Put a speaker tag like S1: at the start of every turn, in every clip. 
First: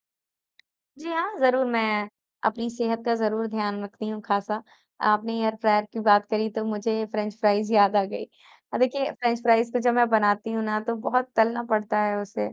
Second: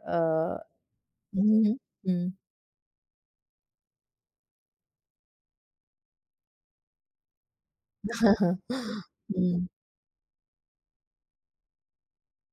S1: अ,
S2: जी हाँ,
S1: हुँ,
S2: ज़रूर
S1: हुँ।
S2: मैं,
S1: हुँ।
S2: अपनी सेहत का ज़रूर ध्यान रखती हूँ खासा। आपने एयर फ्रायर की बात करी तो मुझे फ्रेंच फ्राइज़ याद आ गई। अ, देखिए
S1: हुँ।
S2: फ़्रेंच-फ़्राइज़ को जब मैं बनाती हूँ ना तो बहुत तलना पड़ता है उसे।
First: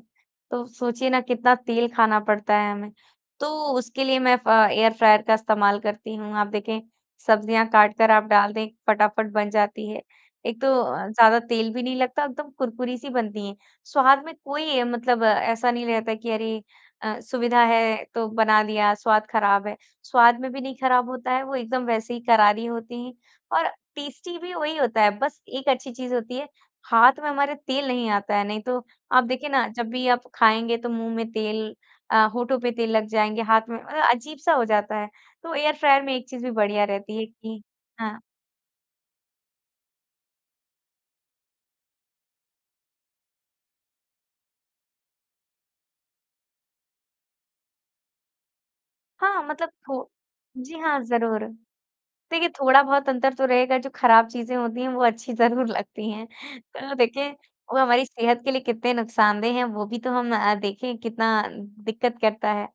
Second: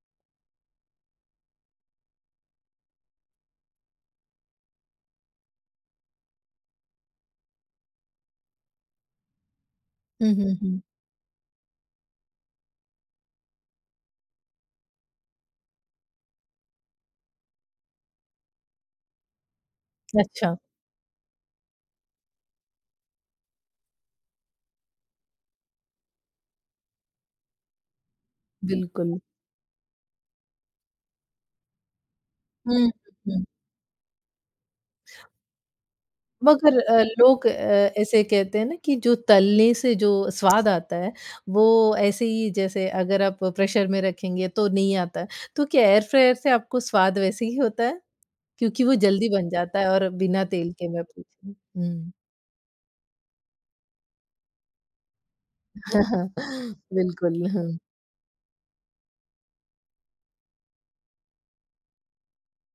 S2: तो सोचिए ना कितना तेल खाना पड़ता है हमें। तो उसके लिए मैं फ एयर फ्रायर का इस्तेमाल करती हूँ। आप देखें, सब्जियाँ काट कर आप डाल दें फटाफट बन जाती है
S1: हुँ, हुँ,
S2: एक तो
S1: हुँ।
S2: अ, ज़्यादा तेल भी नहीं लगता एकदम कुरकुरी सी बनती है। स्वाद में कोई मतलब ऐसा नहीं रहता कि अरे अ, सुविधा है तो बना दिया स्वाद ख़राब है। स्वाद में
S1: अच्छा।
S2: भी नहीं ख़राब होता है वो एकदम वैसे ही करारी होती हैं और टेस्टी भी वही होता है बस एक अच्छी चीज़ होती है हाथ में हमारे तेल नहीं आता है, नहीं तो
S1: बिल्कुल।
S2: आप देखिए ना जब भी आप खाएँगे तो मुँह में तेल अ, होठों पर
S1: हुँ,
S2: तेल लग जाएँगे
S1: हुँ।
S2: हाथ में मतलब अजीब सा हो जाता है तो एयर फ्रायर में एक चीज़ भी
S1: मगर
S2: बढ़िया
S1: अ,
S2: रहती है
S1: लोग अ,
S2: कि हाँ।
S1: ऐसे कहते हैं ना कि जो तलने से जो स्वाद आता है वो ऐसे ही जैसे अगर आप प्रेशर में रखेंगे तो नहीं आता है। तो क्या एयर फ्रायर से आपको स्वाद वैसे ही होता है? क्योंकि वो जल्दी
S2: हाँ,
S1: बन
S2: मतलब
S1: जाता है और
S2: थो
S1: बिना तेल
S2: जी
S1: के
S2: हाँ,
S1: मैं
S2: ज़रूर।
S1: पूछूँ? हुँ।
S2: देखिए थोड़ा बहुत अंतर तो रहेगा जो ख़राब चीज़ें होती हैं वो अच्छी ज़रूर लगती हैं। तो देखिए,
S1: बिल्कुल।
S2: वो हमारी सेहत के लिए कितने नुकसानदेह हैं वो भी तो हम अ, देखें कितना दिक्क़त करता है?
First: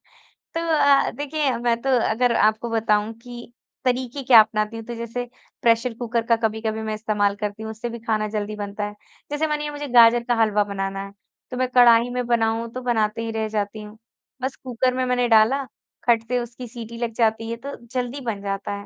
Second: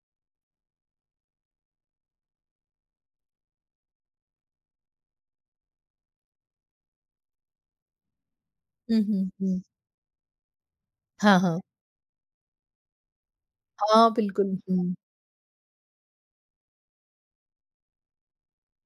S2: तो अ, देखिए मैं तो अगर आपको बताऊँ की तरीके क्या अपनाती हूँ? तो जैसे प्रेशर कुकर का कभी-कभी मैं इस्तेमाल करती हूँ, उससे भी खाना जल्दी बनता है।
S1: हुँ, हुँ,
S2: जैसे
S1: हुँ।
S2: मानिए मुझे गाजर का हलवा बनाना है,
S1: हाँ,
S2: तो
S1: हाँ।
S2: मैं कढ़ाई में बनाऊँ तो बनाते ही रह जाती हूँ।
S1: हाँ,
S2: बस
S1: बिल्कुल,
S2: कुकर
S1: हुँ।
S2: में मैंने डाला, खट से उसकी सीटी लग जाती है तो जल्दी बन जाता है।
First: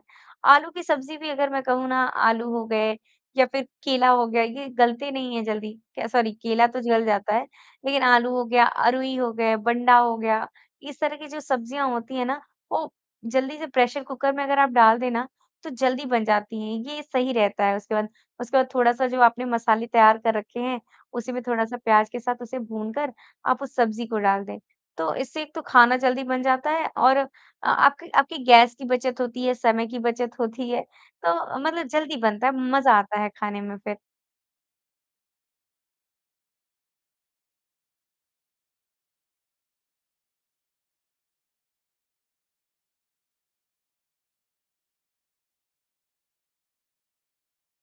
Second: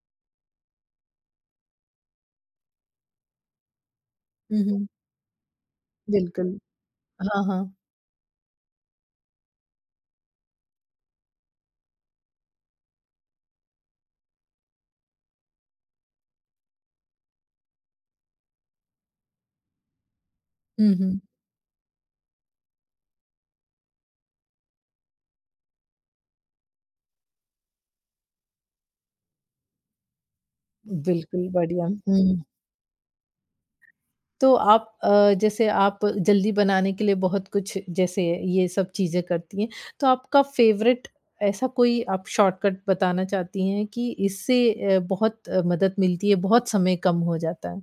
S2: आलू की सब्जी भी अगर मैं कहूँ ना आलू हो गए, या फिर केला हो गया
S1: हुँ,
S2: ये
S1: हुँ।
S2: गलते नहीं है जल्दी, क्या सॉरी
S1: बिल्कुल।
S2: केला तो जल जाता
S1: हाँ,
S2: है
S1: हाँ।
S2: लेकिन आलू हो गया अरूई हो गया, बंडा हो गया, इस तरह की जो सब्जियाँ होती हैं ना वो जल्दी से प्रेशर कुकर में अगर आप डाल दे ना, तो जल्दी बन जाती है। ये सही रहता है उसके बाद उसके बाद थोड़ा सा जो आपने मसाले तैयार कर रखे हैं
S1: हुँ, हुँ।
S2: उसी में थोड़ा-सा प्याज के साथ उसे भूनकर आप उस सब्जी को डाल दें। तो इससे एक तो खाना जल्दी बन जाता है और आपकी आपकी गैस की बचत होती है। समय की बचत होती है
S1: बिल्कुल
S2: तो
S1: बढ़िया,
S2: मतलब जल्दी
S1: हुँ।
S2: बनता है, मज़ा आता है खाने में फिर।
S1: तो आप अ, जैसे आप जल्दी बनाने के लिए बहुत कुछ जैसे ये सब चीज़ें करती हैं, तो आपका फेवरेट ऐसा कोई आप शॉर्टकट बताना चाहती हैं कि इससे अ, बहुत अ, मदद मिलती है बहुत समय कम हो जाता है।